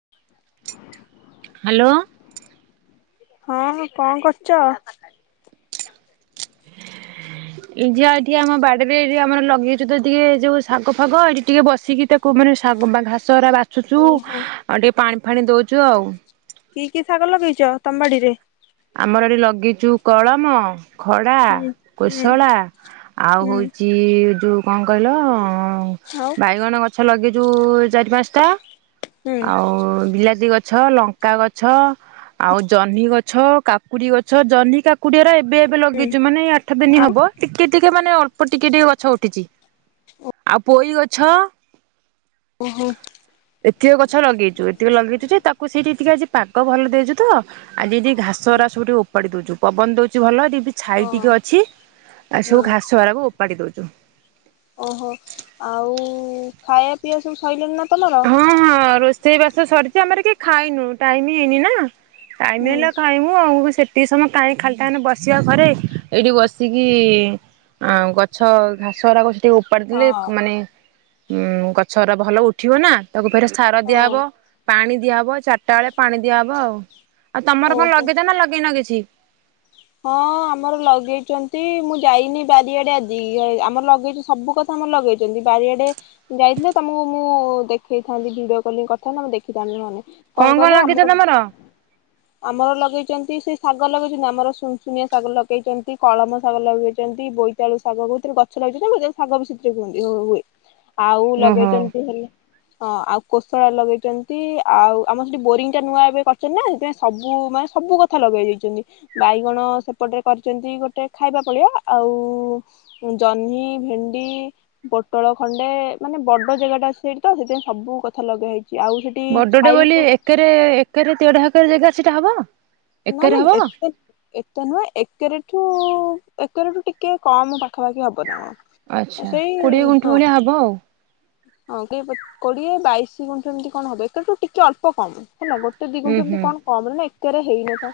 [inaudible] Hello ହଁ କଣ କରୁଛ? ଏଇ ଯା ଏଠି ଆମ ବାଡିରେ ଆମର ଲଗେଇଛଛି ତ ଟିକେ ଯୋଉ ଶାଗ ଫାଗ ଏଇଠି ଟିକେ ବସିକି ତାକୁ ମାନେ ଘାସ ଚୁ ଚୁ ଓହୋ ଆଉ ଟିକେ ପାଣି ଫାଣି ଦଉଛୁ ଆଉ କି କି ଶାଗ ଲଗେଇଛ ତମ୍ବାଡିରେ ଆମର ଏଠି ଲଗିଛୁ କଳମ ଖଡ଼ା ହୁଁ ହୁଁ କୋଶଳା ଆଉ ହୁଁ ହଉଛି। ଯେଉଁ କଣ କହିଲ? ହ ବାଇଗଣ ଗଛ ଲଗେଇ ଯାଉ ଚାରି ପାଞ୍ଚଟା ଆଉ ବିଲାତି ଗଛ ଗଛ ଲଙ୍କା ଗଛ ଆଉ ଜହ୍ନି ଗଛ କାକୁଡି ଗଛ ଜହନି କାକୁଡିଆର ଏବେ ଏବେ ଲଗେଇଛୁ ମାନେ ଆଠ ଦିନ ଆଉ ହବ ଟିକେ ଟିକେ ମାନେ ଅଳ୍ପ ଟିକେ ଟିକେ ଗଛ ଉଠିଛି ଆଉ ପୋଇ ଗଛ ହୁଁ ହୁଁ ଆଉ ଓହୋ ଏତିକ ଗଛ ଲଗେଇଛୁ ଏତିକ ଲଗେଇଛୁ ଯେ ତାକୁ ସେଇଠି ଏତିକି ପାଗ ଭଲ ଦେଇଛୁ ତ ଆଉ ଯଦି ହଁ ସରାସରି ଉପାଡ଼ି ଦେଉଛୁ ପବନ ଦଉଛି ଭଲ ଛାଇ ଟିକେ ଅଛି ଆ ହୁଁ ସବୁ ଘାସ ବାାରାକୁ ଓ ଉପାଡି ଦଉଛି। [inaudible] ଓହୋ ଆଉ ଖାଇବା ପିଆ ସବୁ ସଇଲଲେ ନା ତମର? ହଁ ହଁ ରୋଷେଇ ବାସ ତ ସରିଛି ଆମର କେହି ଖାଇନୁ ଟାଇମ ହେଇନି ନା ଟାଇମ ହୁଁ ହେଲେ ଖାଇମୁ ଆଉ ସେଠି ଟିକେ ସମୟ କାହିଁ ଖାଲିଟାନେ ବସିବା ଘରେ ଏଇଠି ବସିକି ଆଁ ଗଛ ଘାସ [unintelligible] ଟିକେ ହଁ ଉପାଡିଦେଲେ ମାନେ ଉଁ ଗଛରା ଭଲ ଉଠ୍ ଠିବ ନା ତାକୁ ଫେରେ ସାର ହଉ ଦିଆହବ ପାଣି ଦିଆହବ ଚାଟା ବେଳେ ପାଣି ଦିଆହବ ଆଉ। ଆଉ ତମର କଣ ଓହୋ ଲଗେଇଚ ନା ଲଗେଇନ କିଛି। ହଁ ଆମର ଲଗେଇଚନ୍ତି ମୁଁ ଯାଇନି ବାରିଆଡେ ଆଜି ଆମର ଲଗେଇଚୁ ସବୁ କଥା ଆମର ଲଗେଇଚନ୍ତି ବାରିଆଡେ ଯାଇଥିଲେ ତମକୁ ମୁଁ ଦେଖେଇଥାନ୍ତି ଭିଡିଓ କଲିଂ କରିଥାନ୍ତି ତମେ ଦେଖିଥାନ୍ତ ମାନେ କଣ କହିଲ ଆମର ଆମର ଲଗେଇଚନ୍ତି ସେ ଶାଗ ଲଗେଇଛନ୍ତି ଆମର। ସୁନସୁନିଆ ଶାଗ ଲଗେଇଚନ୍ତି, କଳମ ଶାଗ ଲଗେଇଚନ୍ତି, ବୋଇତାଳୁ ଶାଗ କଉଥିରେ ଗଛ ଲଗେଇଛନ୍ତି ଶାଗ ବି ସେଥିରେ ହୁଅ ହୁଏ। ଆଉ ଓହୋ ଲଗେଇଚନ୍ତି ହେଲେ ହଁ ଆଉ କୋଶଳା ଲଗେଇଚନ୍ତି ଆଉ ଆମର ସେଠି ବୋରିଙ୍ଗ ଟା ନୂଆ ଏବେ କରିଚନ୍ତି ନା ସେଥିପାଇଁ ସବୁ ମାନେ ସବୁ କଥା ଲଗେଇ ଦେଇଛନ୍ତି। ବାଇଗଣ ସେପଟରେ କରିଛନ୍ତି ଗୋଟେ ଖାଇବା ପଳିଆ ଆଉ ଜହ୍ନି, ଭେଣ୍ଡି, ପୋଟଳ ଖଣ୍ଡେ ମାନେ ବଡ ଜାଗାଟା ଅଛି ସେଇଠି ତ ସେଥିପାଇଁ ସବୁ କଥା ଲଗା ହେଇଛି। ଆଉ ସେଠି ବଡଟେ ଛାଇ ବୋଲି ବି ଏକରେ ଏକରେ ତେଢା ହାକରେ ଜାଗା ସେଇଟା ହବ? ନା ଏକରେ ନା ହବ ଏତେ ଏତେ ନୁହେଁ ଏକେରେ ଠୁ ଏକରଠୁ ଟିକେ କମ ପାଖାପାଖି ହବ ନା। ଆଚ୍ଛା ସେଇ କୋଡିଏ ଗୁଣ୍ଠି ହଁ ଭଳିଆ ହବ ଆଉ। ହଁ କୋଡିଏ ବାଇଶ ଗୁଣ୍ଠୁ ଏମିତି କଣ ହବୁ ଟିକେ ଅଳ୍ପ। କମ ହେଲା ଗୋଟେ ଉୁଁ ଦିଗନ୍ତଠୁମତି ହୁଁ କଣ କମରେ ନାଇଁ ତରେ ହେଇନ ତ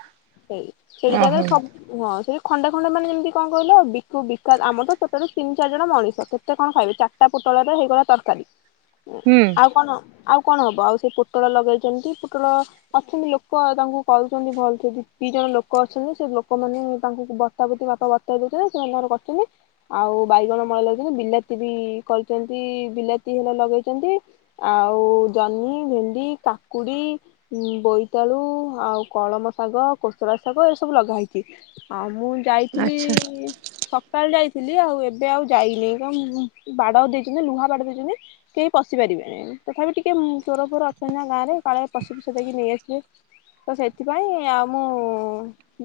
ସେଇ ସେଠି ଜାଗାରେ ଓହୋ ସବୁ ହଁ ସେଠି ଖଣ୍ଡେ ଖଣ୍ଡେ ମାନେ ଯେମିତି କଣ କହିଲ ବିକୁ ବିକାଶ ଆମ ତତଟରୁ ତିନି ଚାରି ଜଣ ମଣିଷ କେତେ କଣ ଖାଇବେ ଚାରିଟା ପୋଟଳରେ ହେଇଗଲା ତରକାରୀ। ହ ହୁଁ ଆଉ କଣ ଆଉ? କଣ ହବ ଆଉ ସେ ପୋଟଳ ଲଗେଇଛନ୍ତି ପୋଟଳ ଅଛନ୍ତି ଲୋକ ତାଙ୍କୁ କରୁଛନ୍ତି ଭଲ ସେ ଦ ଦୁି ଜଣ ଲୋକ ଅଛନ୍ତି ସେ ଲୋକମାନେ ତାଙ୍କୁ ବତାବତି ବାପା ବର୍ତ ଦେଉଛନ୍ତି ସେମାନଙ୍କର କରିଛନ୍ତି ଆଉ ବାଇଗଣ ମଳେ ଲଗାଇଛନ୍ତି ବିଲାତି ବି କରିଛନ୍ତି ବିଲାତି ହେଲେ ଲଗେଇଛନ୍ତି ଆଉ ଜହ୍ନି ଭେଣ୍ଡି କାକୁଡ଼ି ବୋଇତାଳୁ ଆଉ। କଳମ ଶାଗ କୋଷୁର ଶାଗ ଏସବୁ ଲଗା ହେେଇଛି ଆଉ। ମୁଁ ଯାଇଥିଲି ଆଚ୍ଛା ସକାଳେ ଯାଇ ଥିଲି ଆଉ ଏବେ ଆଉ ଯାଇନି କଣ ବାଡ଼ ଦେଇଛନ୍ତି ଲୁହା ବାଡ଼ ଦେଇଛନ୍ତି କେହି ପଶି ପାରିବେନି ତଥାପି ଟିକେ ଚୋର ଫୋର ଅଛନ୍ତି ନା ଗାଁରେ କାଳେ ପଶି ଫଷ ଦେଇକି ନେଇଆସିବେ। ତ ସେଥିପାଇଁ ଆଉ ମୁଁ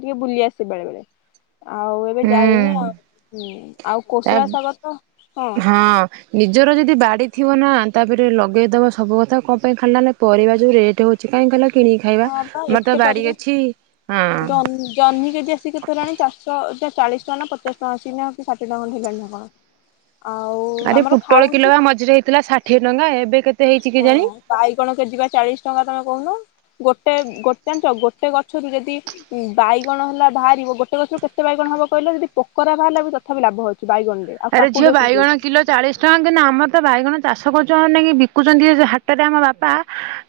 ଟିକେ ବୁଲି ଆସିବ ବେଳେ ବେଳେ ଆଉ ଏବେ ହୁଁ ଯାଇନି ଆଉ। ହୁଁ ଆଉ ତା କୋଶଳା ଶାଗ ତ ହଁ ନିଜର ଯଦି ବାଡି। ଥିବ ନା ତାପରେ ଲଗେଇଦେବା ସବୁ କଥା କଣ ପାଇଁ ଖାା ନା ପରିବା ଯେଉଁ ରେଟ୍ ହେଉଛି କାହିଁ ଖିଲ ହଁ ବା ଏତେ ପରମା ହଁ ଜହ୍ମି କେ ଚାଷ କେତେ ହେଲାଣି ଚାଷଷ ଚାଳିଶ ଟଙ୍କା ନା ପଚାଶ ଟଙ୍କା ଅି ନା କି ଷାଠିଏଙ୍କ ଖଣ୍ଡ ହେଗାଣି ନା ଆ କଣ? ଆଉ ଆରେ ଆମର ପୋଟଳ ଖାଉଛୁ କିଲୋ ବା ମଝିରେ ହେଇଥିଲା ଷାଠିଏ ଟଙ୍କା ଏବେ କେତେ? ହେଇଛି ହଁ କେଜାଣି ବାଇଗଣ କେଜି ବା ଚାଳିଶ ଟଙ୍କା ତମେ କହୁନୁ ଗୋଟେ ଗୋଟେ ଜଣିଛ ଗୋଟେ ଗଛରୁ ଯଦି ବାଇଗଣ ହେଲା ବାହାରିବ ଗୋଟ ଗଛରୁ କେତେ ବାଇଗଣ ହବ କହିଲା ଯଦି ପୋକରା ବାହାରିଲା ବି ତଥାପି ଲାଭ ହଉଛି। ଆରେ ଝିଅ ବାଇଗଣ କିଲୋ ଚାଳିଶ ଟଙ୍କା କିନ୍ତୁ ଆମର ତ ବାଇଗଣ ଚାଷ କରୁଛନ୍ତି ନକ କି ବିକୁଛନ୍ତି ହାଟରେ ଆମ ବାପା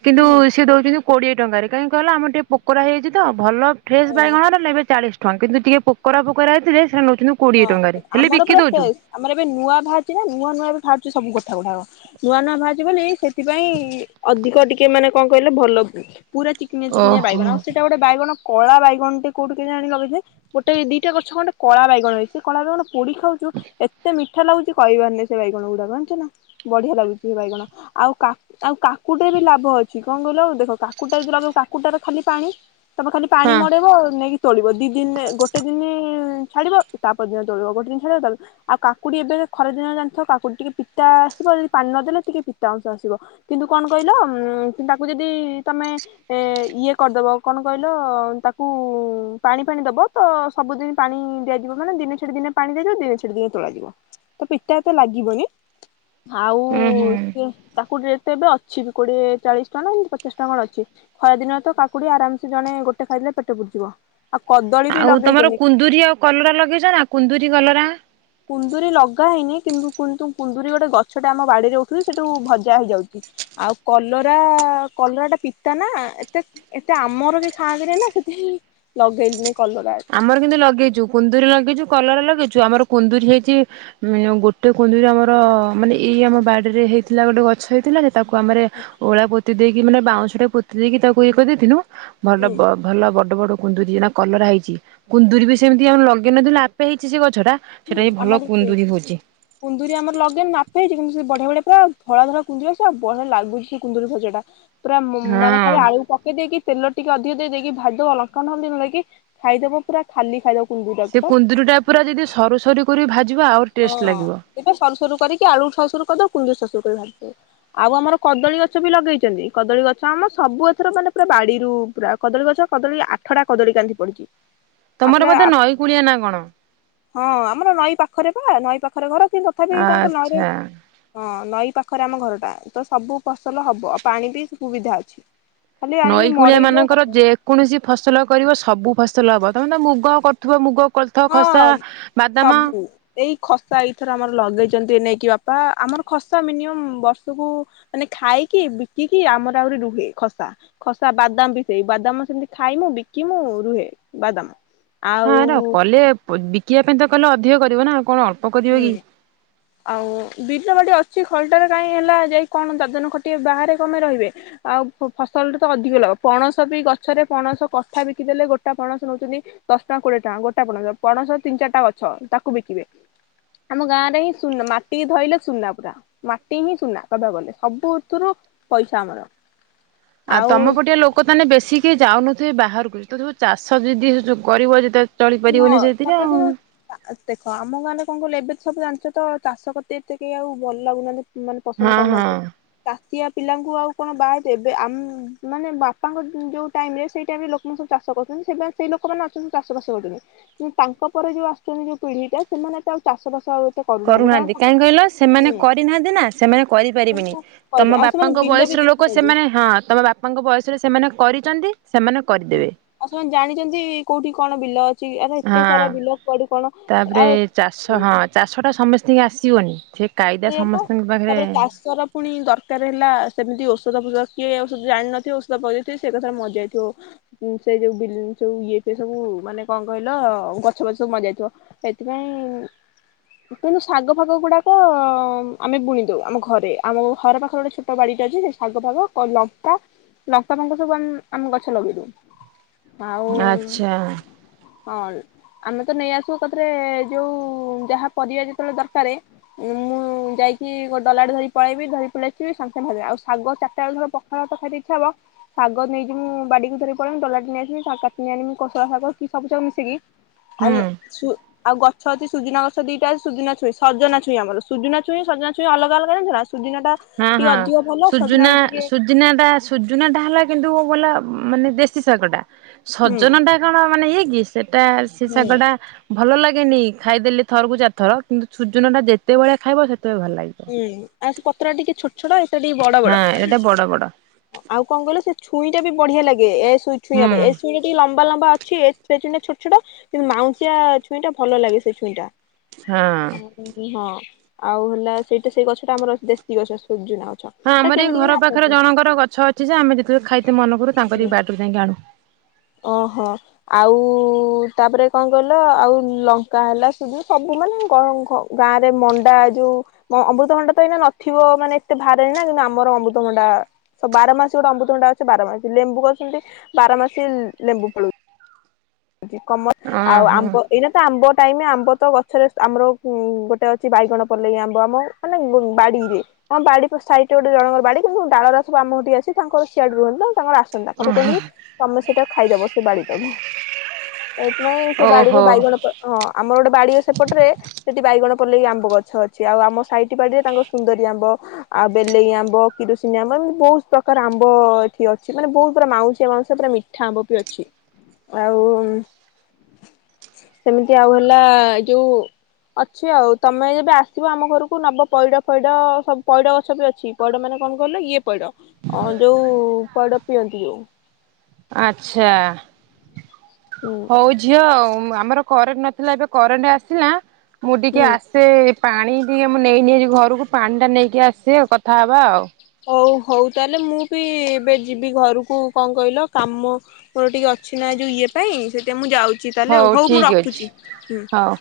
କିନ୍ତୁ ହୁଁ ସେି ଦଉଛନ୍ତି କୋଡିଏ ଟଙ୍କାରେ କାହିଁ କହିଲ ଆମର ଟିକେ ପୋକୋରାଇାଇଛି ତ ଭଲ ଫ୍ରେଶ ହଁ ବାଇଗଣରେ ନେବେ ଚାଳିଶା ଁ କିନ୍ତୁ ଟିକେ ପୋକରା ପରାଇ ଥିଲେ ସେ ୁ ହଁ କୋଡିଏ ଟଙ୍କାରେ ହେଲେ ଆମର ବିକି ପୁରା ଦଉଛୁ ଫ୍ରେଶ୍ ଆମର ଏବେ ନୂଆ ଭାଜି ନା ନୂଆ ନୂଆ ବି ଖାଉଛି ସବୁ କଥା ଗୁଡାକ ନୂଆ ନୂଆ ଭାଜି ବୋଲି ସେଥିପାଇଁ ଅଧିକ ଟିକେ ମାନେ କଣ କହିଲେ ଭଲ ହୁ ପୁର ଚିକି ଚିକିଆ ଓହୋ ବାଇଗଣ ଆଉ ସେଟ ଗୋଟ ବାଇଗଣ କଳା ବାଇଗଣ ଟେ କୋଉଠି କେ ଜଣିଲ କି ଯେ ଗୋଟେ ଦିଟା ଗଛ ଗଟେ କଳା ବାଇଗଣ ହେଇଛି ସେ କଳା ବାଇଗଣ ପୋଡି ଖାଉଛୁ ଏତେ ମିଠା ଲାଗୁଛି କହିବାରନି ସେ ବାଇଗଣ ଗୁଡା ଜଣିଛ ନା ବଢିଆ ଲାଗୁଛି ସେ ବାଇଗଣ ଆଉା ଆଉ କାକୁଟେ ବି ଲାଭ ଅଛି କଣ କହିଲ ଆଉ ଦେଖ କାକୁଟା ଯି ଲାଭ କାକୁଟାର ଖାଲି ପାଣି ତମେ ଖାଲି ପାଣି ହଁ ମଡେଇବ ନେଇକି ଚଳିବ ଦି ଦିନ ଗୋଟେ ଦିନ ଛାଡିବ ତା ପରଦିନ ତୋଳିବ ଗୋଟେ ଜିନିଷ ହେ ଆଉ କାକୁଡ଼ି ଏବେ ଖରାଦିନ ଜାଣିଥିବ କାକୁଡି ଟିକେଏ ପିତା ଆସିବ ଯଦି ପାଣି ନଦେଲେ ଟିକେ ପିତା ଅଂଶ ଆସିବ କିନ୍ତୁ କଣ କହିଲ ତାକୁ ଯଦି ତମେ ଇଏ କରିଦବ କଣ କହିଲ ତାକୁ ପାଣି ଫାଣି ଦବ ତ ସବୁଦିନ ପାଣି ଦିଆ ମାନେ ଦିନେ ଛଡି ଦିନେ ପାଣି ଦଯିବ ଦିନେ ଛଡି ଦିନ ତୋଳାାଯିବ ତ ପିତାା ଏତେ ଲାଗିବନି ଆଉ ହୁଁ ହୁଁ ସିଏ ତାକୁ ଟେ େ ଏବେ ଅଛି କୋଡିଏ ଚାଳିଶ ଟଙ୍କା ଏମିତି ପଚାଶ ଟଙ୍କା ଅଛି ଖରା ଦିନରେ ତ କାକୁଡି ଆରାମସେ ଜଣେ ଗୋଟେ ଖାଇଦଲେ ପେଟ ବୁଡିଯିବ ଆଉ ତମର କୁନ୍ଦୁରିୀ ଆଉ କଲରା ଲଗେଇ କୁନ୍ଦୁରି ଗଲ ନା କୁନ୍ଦୁରିୀ ଲଗା ହେଇନି କିନ୍ତୁନ୍ତୁ କୁନ୍ଦୁରିୀ ଗୋଟେ ଗଛଟା ଆମ ବାଡିରେ ଉଠୁଛି ସେଠୁ ଭଜା ହେଇଯାଉଛି ଆଉ କଲରା କଲରାଟା ପିତା ନା ଏତେ ଏତେ ଆମର ବି ଖାନ୍ତିରେ ନା ସେଠିଁ ଲଗେଇଲି ଆମର କିନ୍ତୁ ଲଗେଇଛୁ କୁନ୍ଦୁରରି ଲଗେଇଛୁ କଲର ଲଗେଇଛୁ ଯଉ ଆମର କୁନ୍ଦୁରିୀ ହେଇଛି ଗୋଟେ କୁନ୍ଦୁରିୀ ଆମର ମାନେ ଏଇ ଆମ ବାଡ଼ିରେ ହେଇଥିଲା ଗୋଟେ ଗଛ ହେଇଥିଲା। ତାକୁ ଆମେ ଓଳା ବ ପୋତି ଦେଇକି ମାନେ ବାଉଁଟା ପୋତି ଦେଇକ ତାକୁ ଇ କରିଦ ଦେଇଥିନୁ ଭଲ ହୁଁ ଭଲ ବ ବଟ ବ କୁନ୍ତୁ ଦି ଜଣଣା କଲର ହେଇଛି। କୁନ୍ଦୁରିୀ ବି ସେମିତି ଆମେ ଲଗେଇନଥିଲୁ ଆପେ ହେଇଛି ସେ ଗଛଟା ସେଟା ହୁଁ ବି ଭଲ ଆମର ସେ କୁନ୍ଦୁରି ହଉଛି। କୁନ୍ଦୁରି ଆମର ଲଗେଇନି ନାତ ହେଇଛି କିନ୍ତୁ ସେ ବଢିଆ ବଢଆ ପୁରା ଧଳା ଧରା କୁନ୍ଦୁରି ଆସ ଆଉ ବଢଆ ଲାଗୁଛି କୁନ୍ଦୁରୀ ଭଜା ଟା ପୁରା ମାନେ ହଁ। ଖାଲି ଆଳୁକୁ ପକେଇ ଦେଇକି ତେଲ ଟିକ ଅଧିକ ଦେଇକି ଭା ଅଲଙ୍କା ନହ ନେକି ଖାଇଦବ ପୁରା ଖାଲି ଖାଇଦବ କୁନ୍ଦୁରିଟାକୁ ସେ ପା। କୁନ୍ଦୁର ଟା ପୁରା ଯଦି ସରୁ ସରୁ ପୁରୀ ଭା ହଁ ଏବେ ସରୁ ସରୁ କରିକି ଆଳୁ ସରୁ କରିଦଉ କୁନ୍ଦର ଶ୍ୱଶୁର ଆଉ ଆମର କଦଳୀ ଗଛ ବି ଲଗେଇଛନ୍ତି କଦଳୀ ଗଛ ଆମ ସବୁ ଏଥର ମାନେ ପୁରା ବାଡିରୁ ପୁରା କଦଳୀ ଗଛ କଦଳୀ ଆଠଟା କଦଳୀ କାନ୍ଧି ପଡିଛି। ତମର ଆଠଟା ବୋଧେ ନଈ କୂଳିଆ ନା କଣ? ହଁ ଆମର ନଈ ପାଖ ପାଖରେ ବା ନଈ ପାଖରେ ଘର। ସେେ ତଥାପି କଣ କର ଆହୁରେ ଆଚ୍ଛା। ହଁ। ନଈ ପାଖରେ ଆମ ଘରଟା ତ ସବୁ ଫସଲ ହବ ଆ ପାଣି ବି ସୁବିଧା ଅଛି। ଖାଲି ଆଣିକି ନଈ କୂଳିଆ ମଡେଇଲେ ହବ ମାନଙ୍କର ଯେକୌଣସି ଫସଲ କରିବ ସବୁ ଫସଲ ତ ମୁଗ କରୁଥିବା ମୁଗ କୋଳଥ ଖସା ହଁ ବାଦାମ ସବୁ ଏଇ ଖସା ଏଇଥର ଆମର ଲଗେଇଛନ୍ତି ଏ ନେଇେଇ କି ବାପା ଆମର ଖସା ମିନିମ ବର୍ଷକୁ ମାନେ ଖାଇକି ବିକିକି ଆମର ଆହୁରି ରୁହେ ଖସା ଖସା ବାଦାମ ବି ସେେଇ ବାଦାମ ସେମିତି ଖାଇମୁ ବିକିମୁ ରୁହେ ବାଦାମ ହଁ ଆଉ ର କଲେ ବିକିବା ପାଇଁ ତ କଲେ ଅଧିକ କରିବ ନାଁ। ଆଉ କଣ ଅଳ୍ପ କରିବ ହୁଁ କି? ଆଉ ବିଲବାଡି ଅ କିଛି ଖଲଟରେ କାହିଁ ହେଲା ଯାଇ କଣ ଦାଦନ ଖଟିବେ। ବାହାରେ କଁ ପାଇଁ ରହିବେ। ଆଉ ଫସଲଟେ ତ ଅଧିକ ଲ ପଣସ ବି ଗଛରେ ପଣସ କଠା ବିକିଦେଲେ ଗୋଟା ପଣସ ନୋଉଛନ୍ତି ଦଶ ଟଙ୍କା, କୋଡିଏ ଟଙ୍କା। ଗୋଟା ପଣସ ପଣସ ତିନି ଚାରିଟା ଗଛ ତାକୁ ବିକିବେ। ଆମ ଗାଁ ରେ ହିଁ ସୁନା ମାଟି ଧଇଲେ ସୁନା ପୁରା ମାଟି ହିଁ ସୁନା କହିବାକୁ ଗଲେ ସବୁଥୁରୁ ପଇସା ଆମର। ଆଉ ତମ ପଟିଆ ଲୋକ ତାନେ ବେଶୀ କେହି ଯାଉନ ବାହାର କରୁଛି ତବୁ ଚାଷ ଯଦି କରିବ ଯେଦେ କିନ୍ତୁ ହଁ ତାପରେ କିନ୍ତୁ ଦେଖ ଆମ ଗାଁରେ କଣ କହିଲେ ଏବେ ତ ସବୁ ଜାଣିଛ ତ ଚାଷ କେତେ ଏତେ କେହି ଆଉ ଭଲ ଲାଗୁନାହାଁନ୍ତି। ମାନେ ପସନ୍ଦ ହଁ କରୁନାହାନ୍ତି। ହଁ। ଚା ଆ ପିଲାଙ୍କୁ ଆଉ କଣ ବାହା ଦେବେ ଆ ମାନେ ବାପାଙ୍କ ଯୋଉ ଟାଇମ୍ ରେ ସେଇ ଟାଇମ୍ ରେ ଲୋକଙ୍କୁ ସବୁ ଚାଷ କରୁଛନ୍ତି। ସେଇ ଲୋକମାନେ ଅଛନ୍ତି ଚାଷ ବାସ କିନ୍ତୁ ତାଙ୍କ ପରେ ଯୋଉ ଆସୁଛନ୍ତି ଯୋଉ ପିଢିଟା ସେମାନେ ଏତେ ଆଉ ଚାଷ ବାସ ଆଉ ଏତେ କରୁନାହାନ୍ତି କାରଣ କରୁନାଁହାନ୍ତି ହୁଁ କାହିଁ କହିଲ ସେମାନେ କରିନାଁହାନ୍ତି ନା ସେମାନେ କରିପାରିବେନି। ସେମାନଙ୍କୁ କରିବେ ତମ ଆଉ ସେମାନେ ବାପାଙ୍କ ବିଲ ବି ବୟସର ଲୋକ ଦେଖୁଛନ୍ତି। ସେମାନେ ହଁ ତମ ବାପାଙ୍କ ବୟସରେ ସେମାନେ କରି ଚନ୍ତି। ଆଉ ସେମାନେ ଜାଣିଛନ୍ତି କୋଉଠି କଣ ବିଲ ଅଛି? ଆରେ ଏତେ ହଁ। ସାରା ବିଲ ପଡି କଣ ଆଉ ଏତେ ସିଏ ଆସିିିବନି। ଠିକ୍ ସେଇଆ ପା ତାପରେ ତାଶର ପୁଣି ଦରକାର ହେଲା ସେମିତି ଓ ଔଷଧୂଜ କିଏ ଔଷଧ ଜାଣିନଥିବ ଔଷଧ ପଏଇ ଦେଇଥିବ ସେ କଥାରେ ମଜାଇଥିବ। ସେ ଯୋଉ ସବୁ ବିଲ ଇଏ ସିଏ ସବୁ ମାନେ କଣ କହିଲ ଗଛ ଫଛ ସବୁ ମଜାଇଥିବ। ସେଥିପାଇଁ କିନ୍ତୁ ଶାଗ ଫାଗ ଗୁଡାକ ଆମେ ବୁଣି ଦୋଉ। ଆମ ଘରେ ଆମ ଘର ପାଖରେ ଗୋଟେ ଛୋଟ ବାଡିଟେ ଅଛି। ଶାଗ ଫାଗ କ ଲଙ୍କା ଲପା ପଙ୍କା ସବୁ ଆମେ ଗଛ ଲଗେଇ ଦୋଉ। ଆଚ୍ଛା। ହଁ ଆମେ ତ ନେଇଆସୁ ଏକାଥରେ ଯୋଉ ଯାହା ପରିବା ଯେତେବେଳେ ଦରକାରେ। ଉଁ ମୁଁ ଯାଇକି ଗୋ ଡଲାଟେ ଧରି ପଳେଇବି। ଧରି ପଳେଇସିବି ସାଙ୍ଗେ ସାଙ୍ଗେ ଭାଜିଦେବି। ଆଉ ଶାଗ ଚାରଟା ବେଳକୁ ଥର ପଖାଳ ଭାତ ଖାଇତେ ଇଚ୍ଛା ହବ ଶାଗ ନେଇକି ମୁଁ ବାଡିକୁ ଧରି ପଳେଇବି ଡଲାଟେ ନେଇ ଆସିବି କାଟି ଆଣମି କଷଳା ଶାଗ କି ସବୁ ଶାଗ ମିଶିକି ଆଲୁ ହୁଁ। ସୁ ଆଉ ଗ ସ ଅଛି ସୁଜୁନା ଗଛ ଦିଟା ଅଛି। ସୁଜୁନା ଛୁଇଁ ସଜନା ଛୁଇଁ ଆମର ସୁଜୁନା ଛୁଇଁ ସଜନା ଛୁଇଁ ଅଲଗା ଅଲଗା ନଥିଲା। ହଁ ହଁ ସୁଜୁନା ଟା ଟିକେ ସୁଜୁନା ଟା ସୁଜୁନା ଟା ହେଲା କିନ୍ତୁ ବଲା ମାନେ ଦେଶୀ ଶାଗଟା। ହୁଁ ସଜନା ଟା କଣ ମାନେ ଇଏ ଇସ୍। ସେଟା ସେ ହୁଁ ଶାଗ ଟା ଭଲ ଲାଗେ। [unintelligible] ଖାଇଦେଲି ଥରକୁ ଚାରିଥର କିନ୍ତୁ ସୁଜୁନା ଟା ଯେତେ ଭେଳେ ଖାଇବ ସେ ହୁଁ ଆଉ ସେ [unintelligible] ଟିକେ ଛୋଟ ଛୋଟ ସେ ଟିକେ ବଡ ବଡ ହଁ ଏଇଟା ବଡ ବଡ [inaudible] ଆଉ କଣ କହିଲ ସେ ଛୁଇଁଟା ବି ବଢିଆ ଲାଗେ। ଏଷ୍ଟ ଛୁଇଁ ହୁଁ ଅପେକ୍ଷା ଟିକିଏ ଲମ୍ବା ଲମ୍ବା ଲମ୍ବା ଅଛି ସେ ଛଇଁଟା ଛୋଟ ଛୋ କିନ୍ତୁ ମାଉସଆଛଇଁ ଟା ଭଲ ଲାଗେ ସେ ଛୁଇଟା। ହଁ। ଆ ହଁ ଆଉ ହେଲା। ସେଇଟା ସେଇ ଗଛଟା ଆର ଅଛି ଦେଶୀ ଗଛ ଗଛ। ହଁ ତା ଆମର ଏଇ କେମିତି ଘର କିନା ପାଖରେ ଜଣଙ୍କର ଗଛ ଅଛି ଯେ ଆମେ ଯେତେବେଳେ ଖାଇତେ ମନେ କରୁ ତାଙ୍କର ଯି ବାଟକୁ ଯାଇକି ଆଣୁ ଓହୋ ଆଉ ତାପରେ କଣ କହିଲ ଆଉ ଲଙ୍କା ହେଲା ସୁ ସବୁ ମାନେ ଗାଁ ରେ ମଣ୍ଡା ଯୋଉ ଅମୃତଭଣ୍ଡା ତ ଏଇନା ନଥିବ ମାନେ ଏତେ ବାାରେି ନା କିନ୍ତୁ ଆମର ଅମୃତଭଣ୍ଡା ବାର ମାସ ଗୋଟେ ଅମୃତଭଣ୍ଡା ଅଛି ବାର ମାସ ଲେମ୍ବୁ କରିଛନ୍ତି ବାରମାସ। ସେ ଲେମ୍ବୁ ପଳୁ। [inaudible] କମ ଆଉ ଓହୋ ଆମ୍ବ ଏଇନା ତ ଆମ୍ବ ଟାଇମ ଆମ୍ବ ତ ଗଛରେ ଆମର ଗୋଟେ ଅଛି ବାଇଗଣ ପଲେଇ ଆମ୍ବ ଆମ ମାନେ ବାଡିରେ ଆ ବାଡି ସାଇରେ ଗୋଟେ ଜଣଙ୍କର ବାଡି କିନ୍ତୁ ଡାଳରା ସବୁ ଆମ ଗଠି ଆସି ତାଙ୍କର ସିଆଡୁ ରୁହନ୍ତି ନା ତାଙ୍କର କଣୁ କହଲି ତ ସମମେ ସେଟା ଖାଇଦବ ସେ ବାଡ଼ିି ଦବ ସେଇଥିପାଇଁ ସେ ବାଡିରୁ ଓହୋ ବାଇଗଣ ହଁ ଆମର ଗୋଟେ ବାଡି। ସେପଟରେ ସେଠି ବାଇଗଣ ପଲେଇକ ଆମ୍ବ ଗଛ ଅଛି ଆଉ ଆମ ସାଇଠ ବାଡିରେ ତାଙ୍କ ସୁନ୍ଦରୀ ଆମ୍ବ ଆଉ ବେଲେଇ ଆମ୍ବ କିରସିନି ଆମ୍ବ ଏମିତି ବହୁତ ପ୍ରକାର ଆମ୍ବ ଏଠି ଅଛି ମାନେ ବହୁତ ପୁରା ମାଉସୀ ଆ ପୁରା ମିଠା ଆମ୍ବ ବି ଅଛି ଆଉ। ସେମିତି ଆଉ ହେଲା ଏ ଯୋଉ ଅଛି ଆଉ ତମେ ଯେବେ ଆସିବ ଆମ ଘରକୁ ନବ ପଇଡ ପଇଡ ସବୁ ପଇଡ ଗଛ ବି ଅଛି ପଇଡ ମାନେ କଣ କଲେ ଇଏ। ପଇଡ ଯୋଉ ପଇଡ ପିଅନ୍ତି ଯୋଉ ଆଚ୍ଛା। ହୁଁ ହଉ ଝିଅ ଆଉ ଆମର କରେଣ୍ଟ ନଥିଲା ଏବେ କରେଣ୍ଟ ଆସିଲା। ମୁଁ ଟିକେ ହୁଁ ଆସେ ପାଣି ଟିକେ ମୁଁ ନେଇନି ଘରକୁ ପାଣି ଟା ନେଇକି ଆସିବେ କଥାହବା ଆଉ ହଉ ହଉ ତାହେଲେ ମୁଁ ବି ଏବେ ଯିବି ଘରକୁ କଣ କହିଲ କାମ ମୋର ଟିକଏ ଅଛି ନା ଯେଉଁ ଇଏ ପାଇଁ ସେଇଥିା ମୁଁ ଯାଉଛି। ତାହେଲେ ଆଉ ହଉ ମୁଁ ଠିକ ଅଛି ରଖୁଛି ହୁଁ। ହଉ।